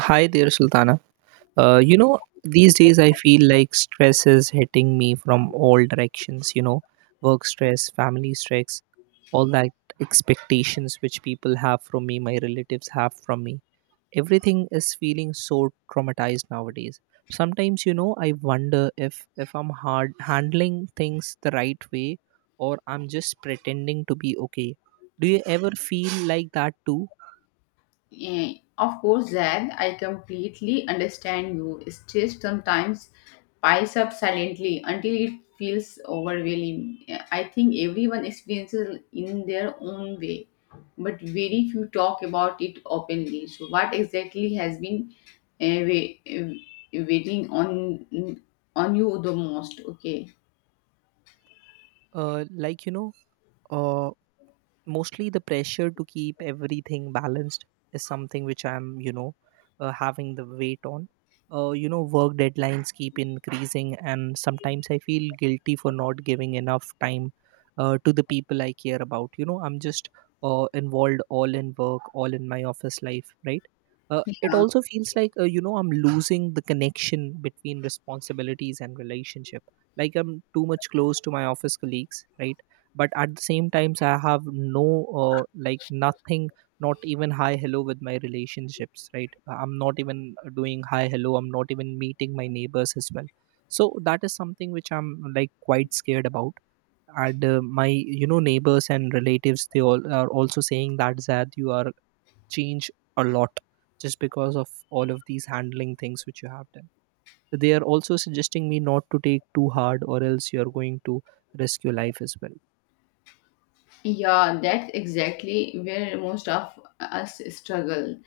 Hi there, Sultana. These days I feel like stress is hitting me from all directions, work stress, family stress, all that expectations which people have from me, my relatives have from me. Everything is feeling so traumatized nowadays. Sometimes, I wonder if I'm hard handling things the right way or I'm just pretending to be okay. Do you ever feel like that too? Of course, Zad, I completely understand you. Stress sometimes piles up silently until it feels overwhelming. I think everyone experiences in their own way, but very few talk about it openly. So, what exactly has been uh, waiting on you the most? Okay, Like, uh, mostly the pressure to keep everything balanced is something which I'm having the weight on. Work deadlines keep increasing and sometimes I feel guilty for not giving enough time to the people I care about. I'm just involved all in work, all in my office life, right? It yeah. also feels like I'm losing the connection between responsibilities and relationship. Like I'm too much close to my office colleagues, right? But at the same times I have no, like nothing, not even hi hello with my relationships, right? I'm not even doing hi hello, I'm not even meeting my neighbors as well. So that is something which I'm like quite scared about. And my neighbors and relatives, they all are also saying that Zad, you are changed a lot just because of all of these handling things which you have done. So, they are also suggesting me not to take too hard or else you're going to risk your life as well. Yeah, that's exactly where most of us struggle.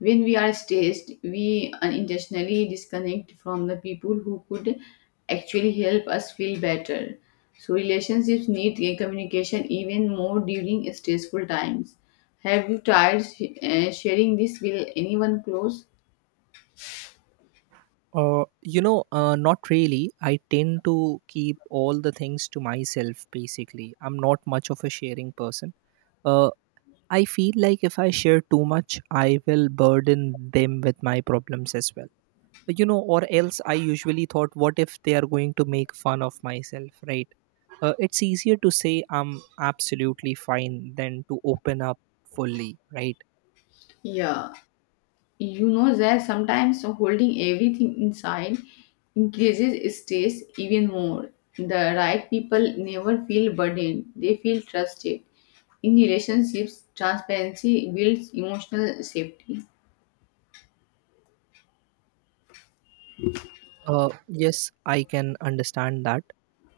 When we are stressed, we unintentionally disconnect from the people who could actually help us feel better. So, relationships need a communication even more during stressful times. Have you tried sharing this with anyone close? Not really. I tend to keep all the things to myself, basically. I'm not much of a sharing person. Uh, I feel like if I share too much, I will burden them with my problems as well. Or else I usually thought, what if they are going to make fun of myself, right? It's easier to say I'm absolutely fine than to open up fully, right? Yeah, you know that sometimes holding everything inside increases stress even more. The right people never feel burdened, they feel trusted. In relationships, transparency builds emotional safety. Yes, I can understand that.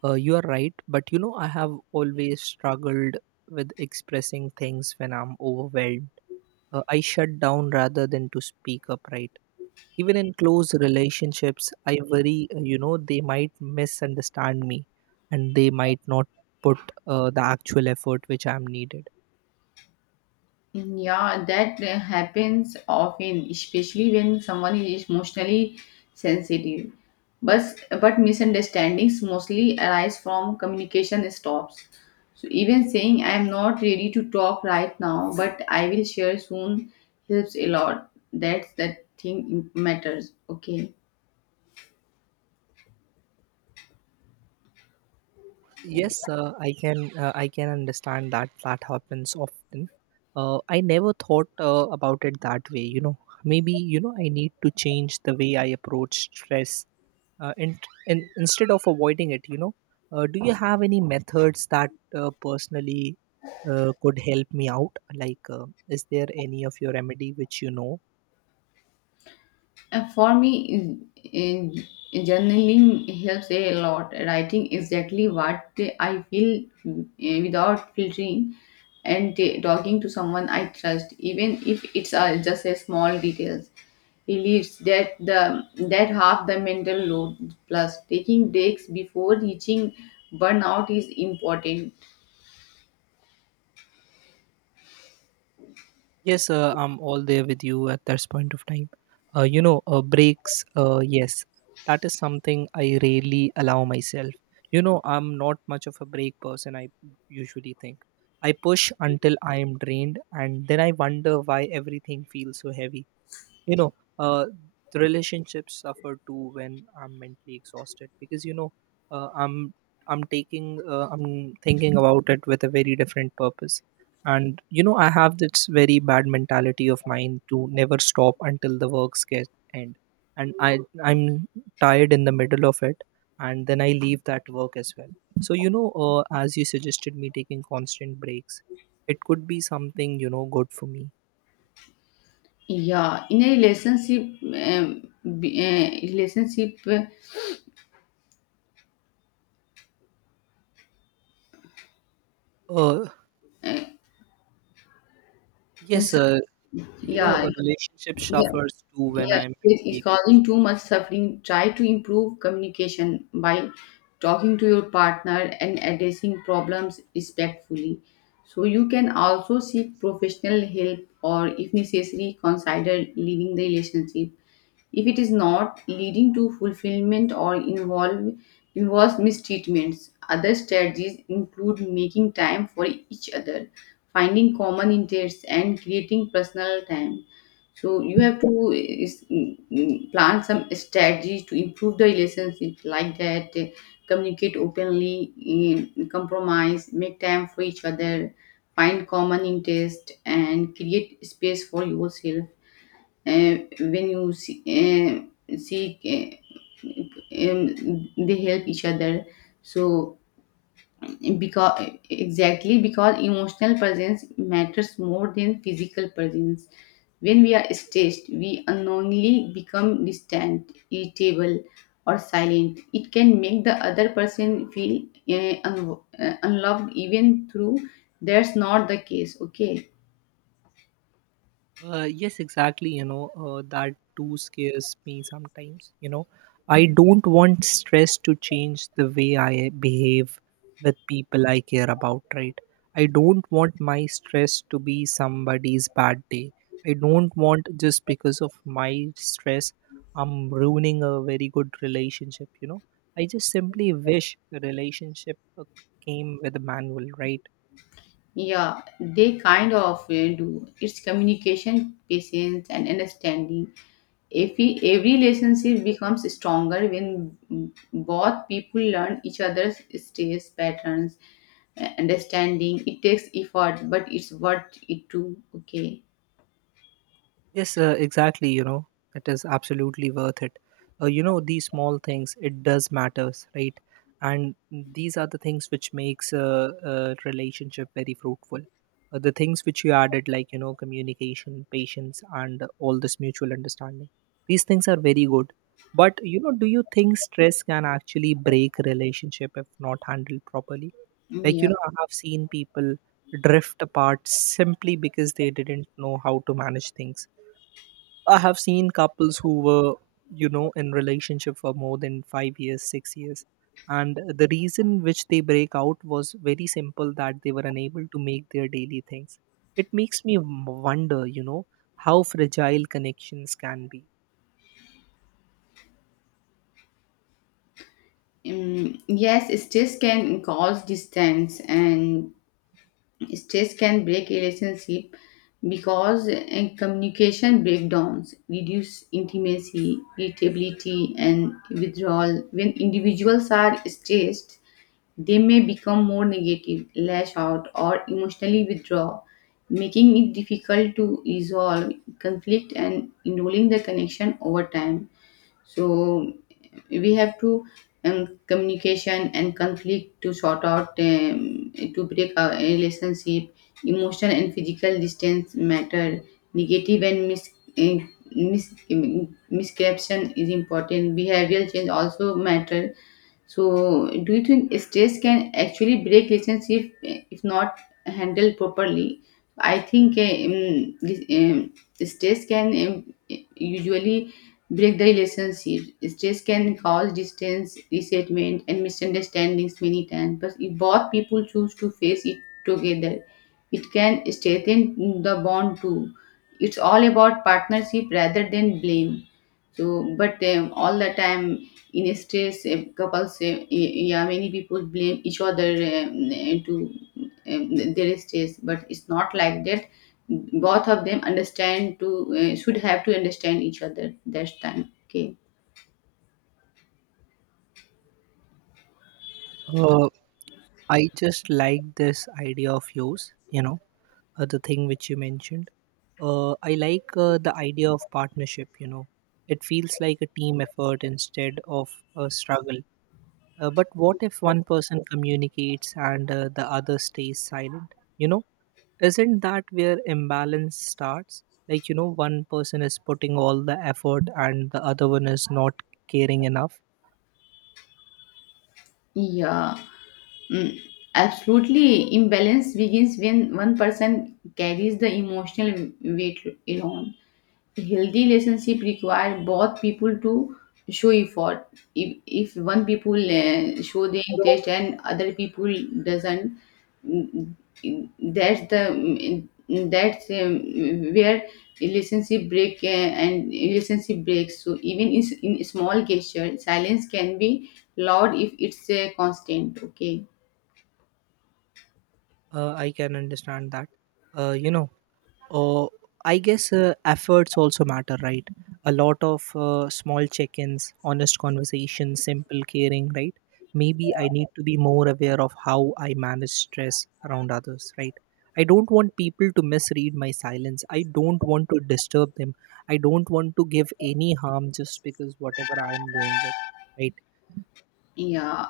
You are right, but I have always struggled with expressing things when I'm overwhelmed. I shut down rather than to speak up, right? Even in close relationships, I worry, they might misunderstand me and they might not put the actual effort which I'm needed. Yeah, that happens often, especially when someone is emotionally sensitive. But misunderstandings mostly arise from communication stops. So even saying I am not ready to talk right now, but I will share soon helps a lot. That's the thing matters. Okay. Yes, I can. I can understand that that happens often. I never thought about it that way. Maybe I need to change the way I approach stress. Uh, and, and instead of avoiding it, do you have any methods that personally could help me out? Like, is there any of your remedy which. For me, in, journaling helps a lot. Writing exactly what I feel without filtering and talking to someone I trust, even if it's just a small details. Relieves that the that half the mental load plus taking breaks before reaching burnout is important. Yes, I'm all there with you at that point of time. Breaks, yes, that is something I rarely allow myself. I'm not much of a break person, I usually think. I push until I am drained, and then I wonder why everything feels so heavy. You know uh, the relationships suffer too when I'm mentally exhausted, because uh, i'm I'm taking, I'm thinking about it with a very different purpose. And I have this very bad mentality of mine to never stop until the works get end. And I'm tired in the middle of it, and then I leave that work as well. So as you suggested me taking constant breaks, it could be something good for me. Yeah, in a relationship, relationship, uh, uh, Yes, some- yeah, a relationship yeah. suffers too when Yeah, I'm it is mentally causing exhausted. too much suffering. Try to improve communication by talking to your partner and addressing problems respectfully. So you can also seek professional help or if necessary consider leaving the relationship if it is not leading to fulfillment or involves mistreatments. Other strategies include making time for each other, finding common interests, and creating personal time. So you have to is, plan some strategies to improve the relationship like that. Communicate openly, compromise, make time for each other, find common interest, and create space for yourself when you see, seek they help each other, so because exactly because emotional presence matters more than physical presence. When we are stressed, we unknowingly become distant, irritable, or silent. It can make the other person feel unloved, even through that's not the case. Okay. Yes, exactly. That too scares me sometimes. I don't want stress to change the way I behave with people I care about, right? I don't want my stress to be somebody's bad day. I don't want, just because of my stress, I'm ruining a very good relationship. I just simply wish the relationship came with a manual, right? Yeah, they kind of do. It's communication, patience, and understanding. If we, every relationship becomes stronger when both people learn each other's stress patterns, understanding. It takes effort, but it's worth it too. Okay. Yes, exactly. It is absolutely worth it. These small things, it does matters, right? And these are the things which makes a relationship very fruitful. The things which you added, like communication, patience, and all this mutual understanding. These things are very good. But do you think stress can actually break relationship if not handled properly? Like Yeah. I have seen people drift apart simply because they didn't know how to manage things. I have seen couples who were, in relationship for more than 5 years, 6 years. And the reason which they break out was very simple that they were unable to make their daily things. It makes me wonder, how fragile connections can be. Yes, stress can cause distance and stress can break relationship, because communication breakdowns reduce intimacy, irritability, and withdrawal. When individuals are stressed, they may become more negative, lash out, or emotionally withdraw, making it difficult to resolve conflict and enrolling the connection over time. So we have to, communication and conflict to sort out, to break our relationship. Emotional and physical distance matter, negative and eh, mis misconception is important, behavioral change also matter. So, do you think stress can actually break relationship if not handled properly? I think, stress can, usually break the relationship. Stress can cause distance, resentment, and misunderstandings many times. But if both people choose to face it together, it can strengthen the bond too. It's all about partnership rather than blame. So, but all the time in a stress, couples, yeah, many people blame each other to their stress, but it's not like that. Both of them understand to should have to understand each other. That's time. Okay. Uh, I just like this idea of yours, the thing which you mentioned. I like the idea of partnership. It feels like a team effort instead of a struggle. But what if one person communicates and the other stays silent? Isn't that where imbalance starts? Like, one person is putting all the effort and the other one is not caring enough. Yeah. Mm, Absolutely. Imbalance begins when one person carries the emotional weight alone. Healthy relationship require both people to show effort. If one people show the interest and other people doesn't, mm, that's the mm, that's where relationship break and relationship breaks. So even in, in small gesture, silence can be loud if it's constant. Okay. I can understand that. Uh, you know, Oh, I guess efforts also matter, right? A lot of small check ins, honest conversations, simple caring, right? Maybe I need to be more aware of how I manage stress around others, right? I don't want people to misread my silence. I don't want to disturb them. I don't want to give any harm just because whatever I'm going with, right? Yeah,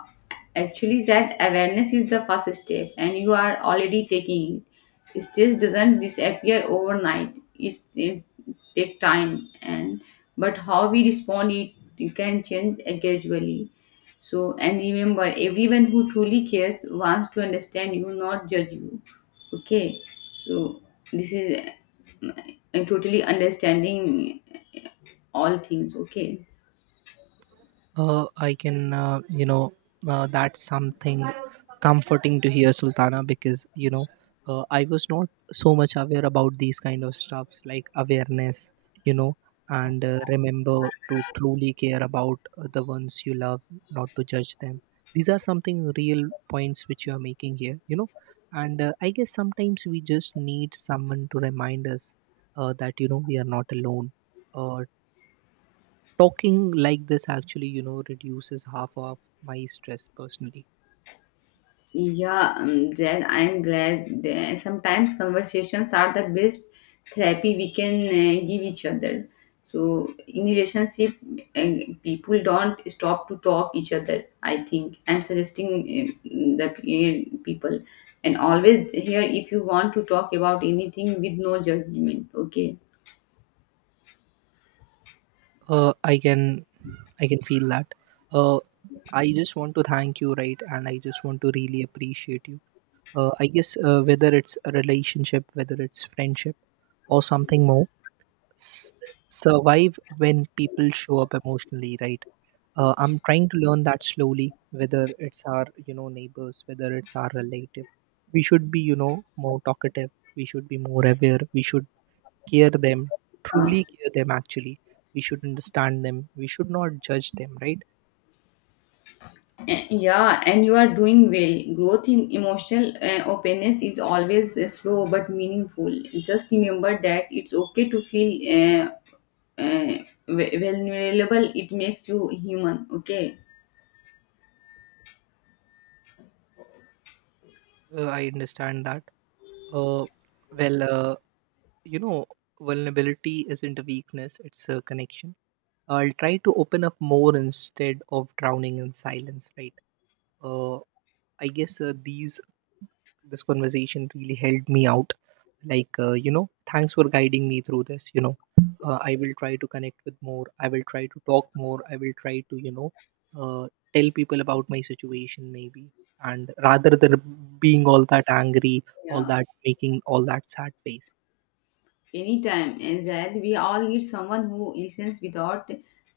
actually, that awareness is the first step, and you are already taking it. Stress doesn't disappear overnight. It take time, and but how we respond it, it can change gradually. So, and remember, everyone who truly cares wants to understand you, not judge you. Okay, so this is uh, totally understanding all things. Okay. I can, that's something comforting to hear, Sultana, because, I was not so much aware about these kind of stuffs like awareness, you know, and remember to truly care about the ones you love, not to judge them. These are something real points which you are making here, and I guess sometimes we just need someone to remind us that, we are not alone. Uh, talking like this actually reduces half of my stress personally. Yeah, Jen, I'm glad that sometimes conversations are the best therapy we can give each other. So in relationship, uh, people don't stop to talk each other. I think I'm suggesting the people, and always here if you want to talk about anything with no judgment. Okay. uh, i can I can feel that. uh, I just want to thank you, right, and I just want to really appreciate you. I guess whether it's a relationship, whether it's friendship or something more, s- survive when people show up emotionally, right. I'm trying to learn that slowly, whether it's our neighbors, whether it's our relative, we should be more talkative, we should be more aware, we should care them, Uh, truly care them actually. We should understand them. We should not judge them, right? Yeah, and you are doing well. Growth in emotional openness is always slow but meaningful. Just remember that it's okay to feel uh, vulnerable. It makes you human. Okay. I understand that. Uh, well, you know, vulnerability isn't a weakness, it's a connection. I'll try to open up more instead of drowning in silence, right? Uh, I guess these this conversation really helped me out, like thanks for guiding me through this. I will try to connect with more, I will try to talk more, I will try to uh, tell people about my situation, maybe, and rather than being all that angry, all Yeah. that making all that sad face. Anytime, and that we all need someone who listens without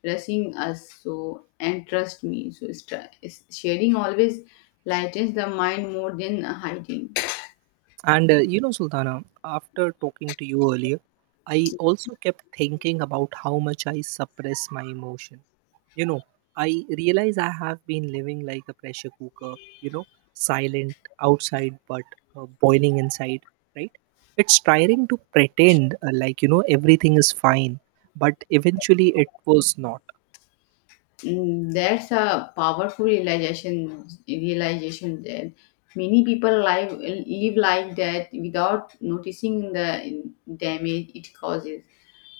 rushing us. So and trust me. So it's sharing always lightens the mind more than hiding. And Sultana, after talking to you earlier, I also kept thinking about how much I suppress my emotion. You know, I realize I have been living like a pressure cooker, silent outside but boiling inside, right? It's trying to pretend like, everything is fine, but eventually it was not. Mm, that's a powerful realization. Realization that many people live like that without noticing the damage it causes.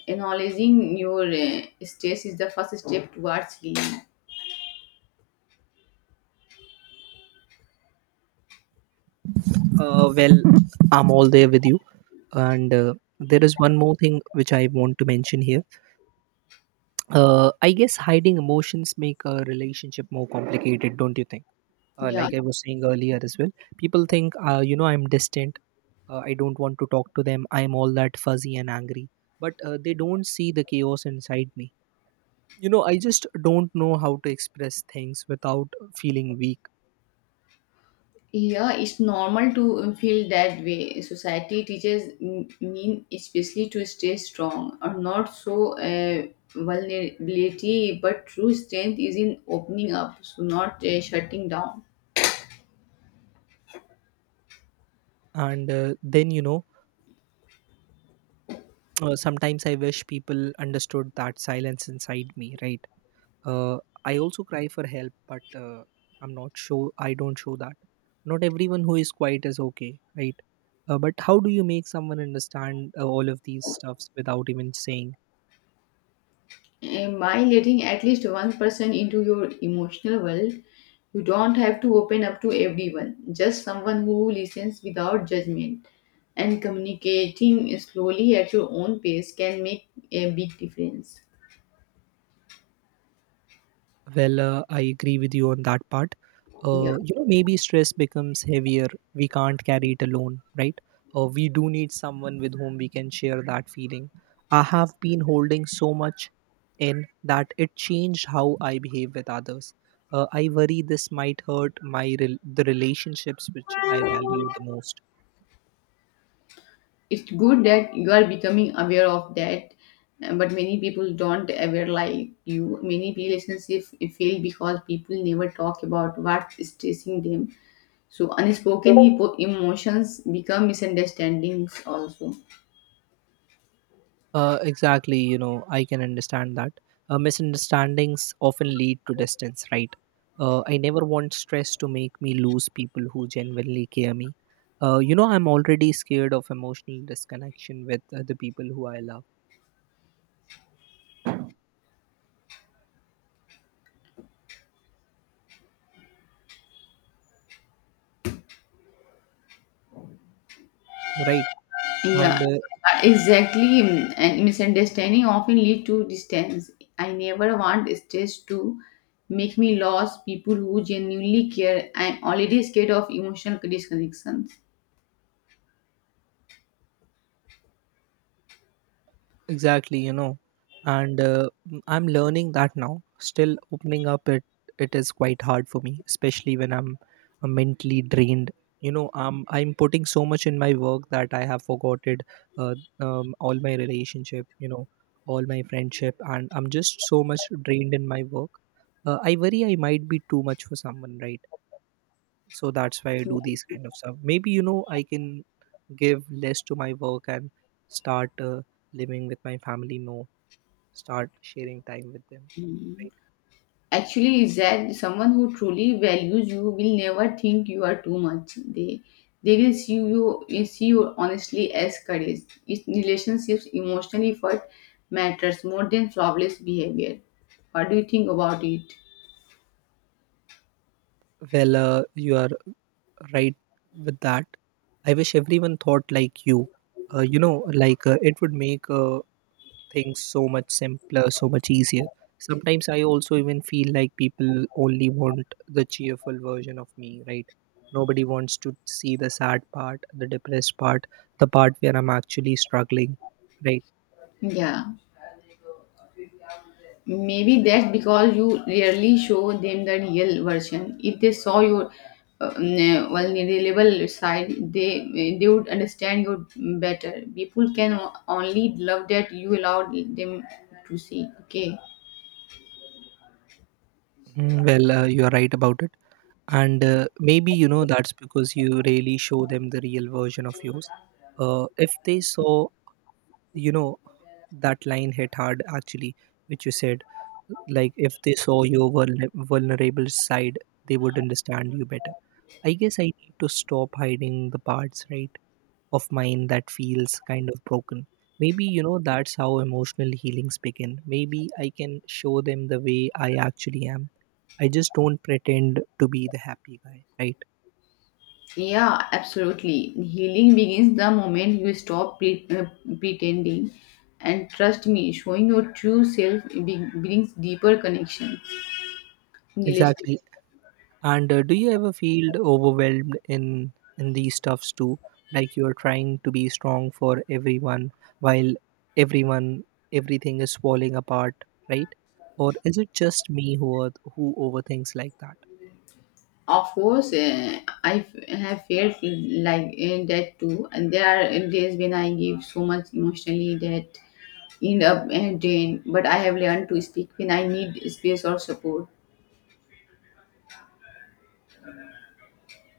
Acknowledging your stress is the first step towards healing. Well, I'm all there with you. And there is one more thing which I want to mention here. I guess hiding emotions make a relationship more complicated, don't you think? Yeah, Like I was saying earlier as well, people think I'm distant, I don't want to talk to them, I'm all that fuzzy and angry. But they don't see the chaos inside me. I just don't know how to express things without feeling weak. yeah, it's normal to feel that way. Society teaches mean especially to stay strong or not so. Vulnerability, but true strength is in opening up, so not shutting down. And then sometimes I wish people understood that silence inside me, right. Uh, I also cry for help, but I'm not sure. I don't show that. Not everyone who is quiet is okay, right? But how do you make someone understand all of these stuffs without even saying? And by letting at least one person into your emotional world, you don't have to open up to everyone, just someone who listens without judgment. And communicating slowly at your own pace can make a big difference. Well, I agree with you on that part. Yeah, Maybe stress becomes heavier. We can't carry it alone, right? We do need someone with whom we can share that feeling. I have been holding so much in that it changed how I behave with others. I worry this might hurt my the relationships which I value the most. it's good that you are becoming aware of that, but many people don't aware like you. Many relationships fail because people never talk about what's stressing them. So unspoken hippo emotions become misunderstandings also. Exactly, I can understand that. Misunderstandings often lead to distance, right? I never want stress to make me lose people who genuinely care me. I'm already scared of emotional disconnection with the people who I love, right? Yeah, And exactly. And misunderstanding often lead to distance. I never want stress to make me lose people who genuinely care. I'm already scared of emotional disconnections. Exactly, you know, and I'm learning that now. Still, opening up it is quite hard for me, especially when I'm mentally drained. You know, I'm putting so much in my work that I have forgotten uh, all my relationship. You know, all my friendship, and I'm just so much drained in my work. I worry I might be too much for someone, right? So that's why I do these kind of stuff. Maybe you know I can give less to my work and start living with my family more, start sharing time with them, Yeah. right. Actually, is that someone who truly values you will never think you are too much. They will see, you will see you honestly as courage. In relationships, emotional effort matters more than flawless behavior. What do you think about it? Well, you are right with that. I wish everyone thought like you. You know like It would make things so much simpler, so much easier. Sometimes I also even feel like people only want the cheerful version of me, right? Nobody wants to see the sad part, the depressed part, the part where I'm actually struggling, right? Yeah. Maybe that's because you rarely show them the real version. If they saw your vulnerable side, they would understand you better. People can only love that you allowed them to see. Okay. Mm, well, you are right about it. And maybe you know that's because you really show them the real version of yours. If they saw, you know, that line hit hard actually, which you said, like if they saw your vulnerable side, they would understand you better. I guess I need to stop hiding the parts, right, of mine that feels kind of broken. Maybe, you know, that's how emotional healings begin. Maybe I can show them the way I actually am. I just don't pretend to be the happy guy, right? Yeah, absolutely. Healing begins the moment you stop pretending. And trust me, showing your true self brings deeper connection, relation. Exactly. And do you ever feel overwhelmed in these stuffs too? Like you're trying to be strong for everyone while everyone everything is falling apart, right? Or is it just me who are, who overthinks like that? Of course, I have felt like that too. And there are days when I give so much emotionally that end up drained. But I have learned to speak when I need space or support.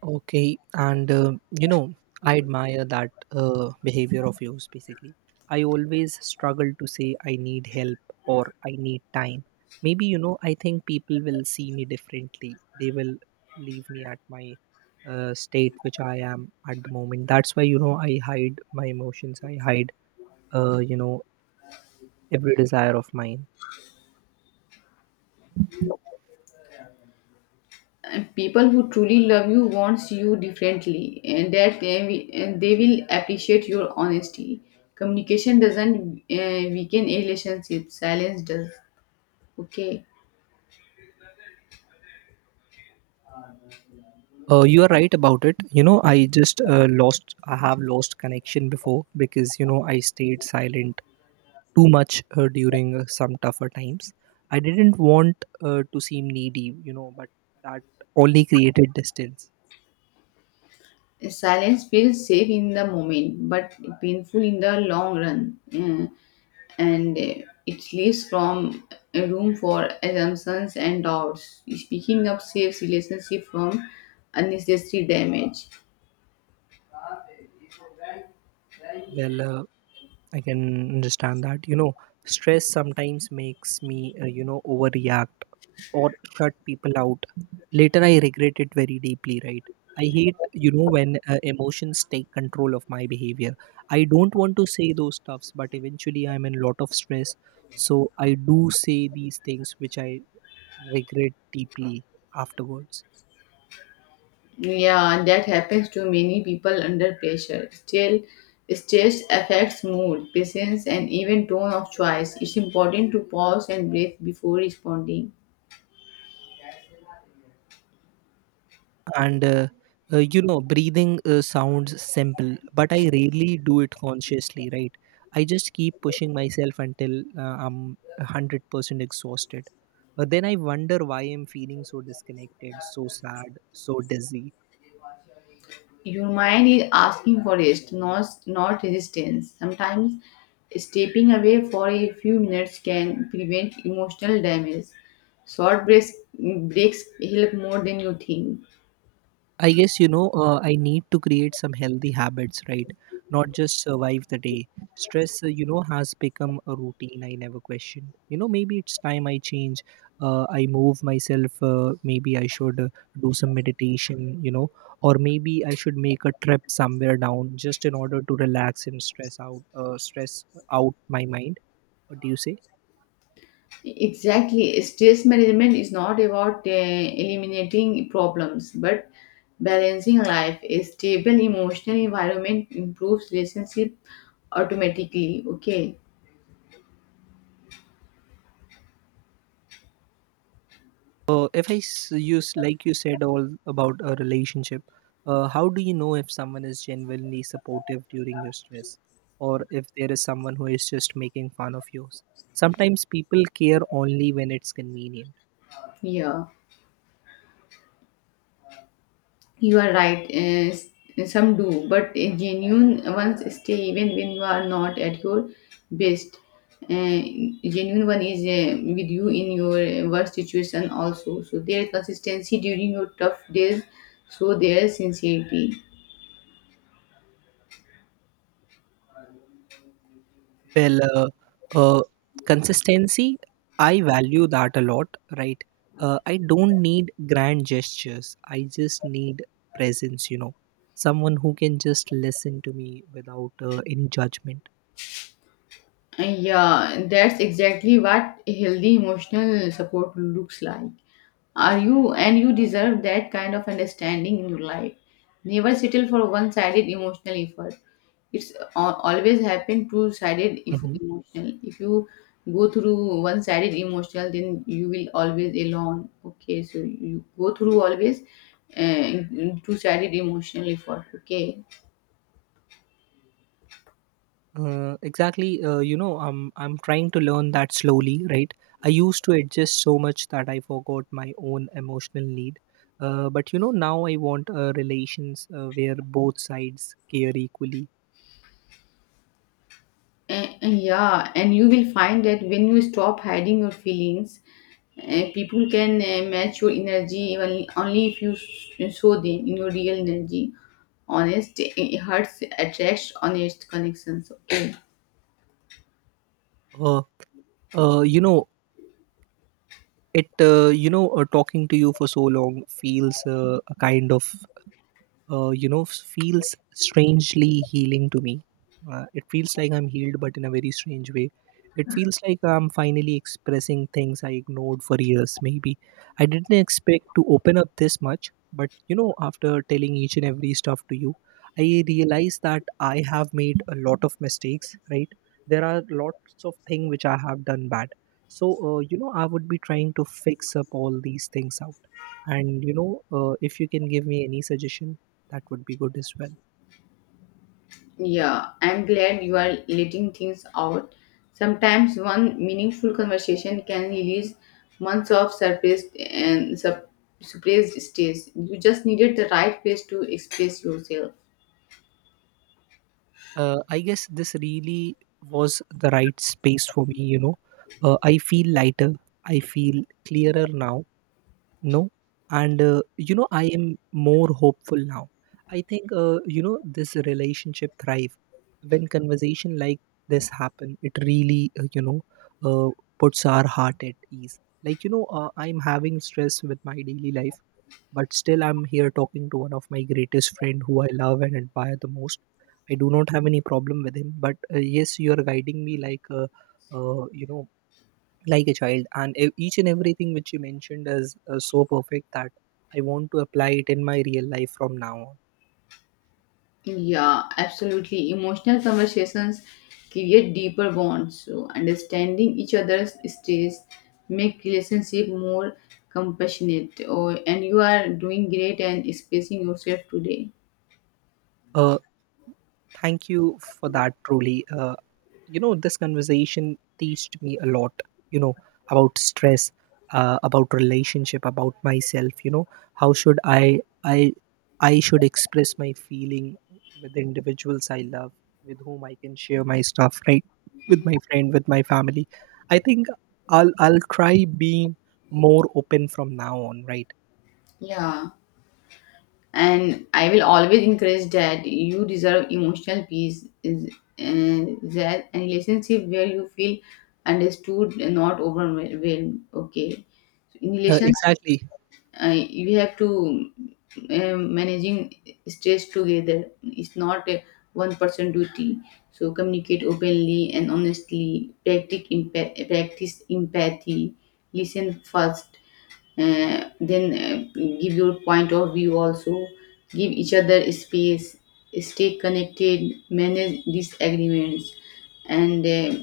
Okay, and you know, I admire that behavior of yours basically. I always struggle to say I need help or I need time. Maybe, you know, I think people will see me differently. They will leave me at my state, which I am at the moment. That's why, you know, I hide my emotions, I hide, uh, you know, every desire of mine. And people who truly love you wants you differently, and that they will, and they will appreciate your honesty. Communication doesn't weaken a relationship. Silence does. Okay. You are right about it. You know, I just I have lost connection before because, you know, I stayed silent too much during some tougher times. I didn't want to seem needy, you know, but that only created distance. Silence feels safe in the moment, but painful in the long run. And it leaves from room for assumptions and doubts. Speaking up saves relationship from unnecessary damage. Well, I can understand that, you know, stress sometimes makes me, overreact or shut people out. Later, I regret it very deeply, right? I hate, you know, when emotions take control of my behavior. I don't want to say those stuffs, but eventually I'm in a lot of stress. So I do say these things which I regret deeply afterwards. Yeah, that happens to many people under pressure. Still, stress affects mood, patience, and even tone of choice. It's important to pause and breathe before responding. And uh, Breathing sounds simple, but I rarely do it consciously, right? I just keep pushing myself until I'm 100% exhausted. But then I wonder why I'm feeling so disconnected, so sad, so dizzy. Your mind is asking for rest, not resistance. Sometimes stepping away for a few minutes can prevent emotional damage. Short breaks help more than you think. I guess you know I need to create some healthy habits, right? Not just survive the day. Stress, has become a routine I never questioned. You know, maybe it's time I change. I move myself. Maybe I should do some meditation. You know, or maybe I should make a trip somewhere down just in order to relax and stress out my mind. What do you say? Exactly. Stress management is not about eliminating problems, but balancing life. A stable emotional environment improves relationship automatically. Okay. If I use like you said all about a relationship, how do you know if someone is genuinely supportive during your stress, or if there is someone who is just making fun of you? Sometimes people care only when it's convenient. Yeah. You are right. Some do, but genuine ones stay even when you are not at your best. Uh, Genuine one is with you in your worst situation also. So their consistency during your tough days, so their sincerity. Well, uh, consistency, I value that a lot, right? I don't need grand gestures. I just need presence. You know, someone who can just listen to me without any judgment. Yeah, that's exactly what a healthy emotional support looks like. Are you, and you deserve that kind of understanding in your life. Never settle for one sided emotional effort. It's always happen two sided if Mhm. emotional. If you go through one sided emotional, then you will always alone. Okay, so you go through always uh, two sided emotional effort. Okay. Exactly. I'm trying to learn that slowly, right? I used to adjust so much that I forgot my own emotional need. But you know, now I want relations where both sides care equally. And yeah, and you will find that when you stop hiding your feelings, people can match your energy only, only if you show them in your real energy. Honest hearts attracts honest connections. Okay. Uh, you know, it. You know, Talking to you for so long feels a kind of, feels strangely healing to me. It feels like I'm healed but in a very strange way. It feels like I'm finally expressing things I ignored for years. Maybe I didn't expect to open up this much, but you know, after telling each and every stuff to you, I realize that I have made a lot of mistakes, right? There are lots of things which I have done bad. So you know, I would be trying to fix up all these things out. And you know, if you can give me any suggestion, that would be good as well. Yeah, I'm glad you are letting things out. Sometimes one meaningful conversation can release months of suppressed states. You just needed the right place to express yourself. I guess this really was the right space for me, you know. I feel lighter, I feel clearer now, no? And, I am more hopeful now. I think, this relationship thrive when conversation like this happen. It really, uh, puts our heart at ease. Like, you know, I'm having stress with my daily life, but still I'm here talking to one of my greatest friend who I love and admire the most. I do not have any problem with him, but yes, you are guiding me like a, uh, you know, like a child, and each and everything which you mentioned is so perfect that I want to apply it in my real life from now on. Yeah, absolutely. Emotional conversations create deeper bonds. So understanding each other's states make relationship more compassionate. Or and you are doing great and expressing yourself today. Uh, Thank you for that, truly. You know, this conversation teached me a lot, you know, about stress, about relationship, about myself. You know, how should I, I should express my feeling with the individuals I love, with whom I can share my stuff, right? With my friend, with my family. I think I'll try being more open from now on, right? Yeah, and I will always encourage that you deserve emotional peace. Is, and that a relationship where you feel understood and not overwhelmed. Okay. So, in relationship, Exactly. We have to managing stress together. It's not a one person duty. So communicate openly and honestly, practice practice empathy, listen first, then give your point of view also, give each other space, stay connected, manage disagreements, and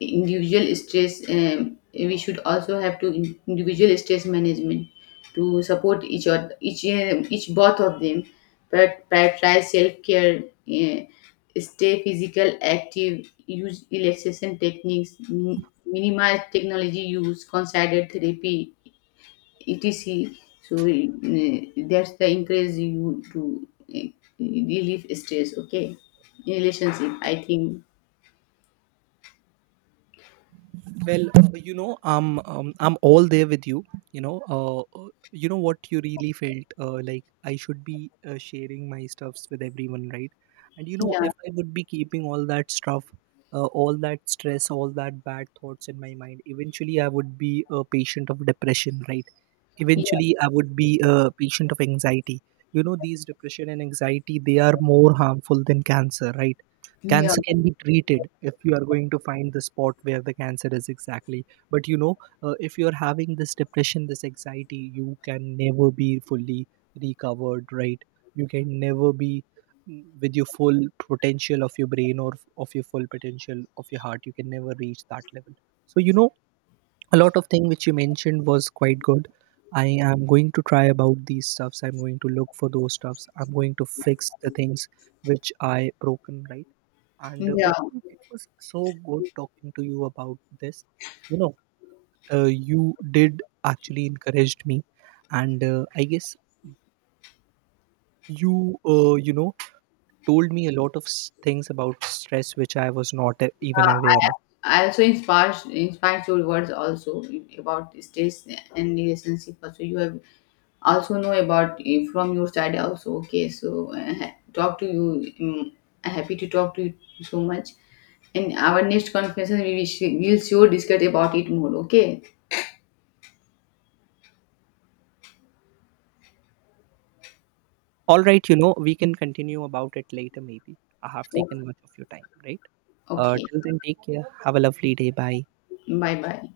individual stress, we should also have to individual stress management to support each other, each both of them, but prioritize self-care. uh, Stay physical active, use relaxation techniques, minimize technology use, consider therapy, etc. So that's the encourage you to uh, relieve stress. Okay. In relationship, I think, Well, I'm all there with you. You know, what you really felt, like I should be sharing my stuffs with everyone, right? And you know, yeah, if I would be keeping all that stuff, all that stress, all that bad thoughts in my mind, eventually I would be a patient of depression, right? yeah, Eventually I would be a patient of anxiety. You know, these depression and anxiety they are more harmful than cancer, right? yeah, Cancer can be treated if you are going to find the spot where the cancer is exactly. But you know, if you are having this depression, this anxiety, you can never be fully recovered, right? You can never be with your full potential of your brain, or of your full potential of your heart. You can never reach that level. So, you know, a lot of thing which you mentioned was quite good. I am going to try about these stuffs. I'm going to look for those stuffs. I'm going to fix the things which I broken, right? And yeah. overall, it was so good talking to you about this. You know, you did actually encouraged me, and I guess you, told me a lot of things about stress which I was not even aware of. I also inspires your words also about states and relationship. Also, you have also know about from your side also. Okay, so talk to you. Um, Happy to talk to you so much. In our next conference, we will sure discuss about it more. Okay. All right, you know, we can continue about it later. Maybe I have taken much of your time, right? Okay. Till then, take care. Have a lovely day. Bye. Bye bye.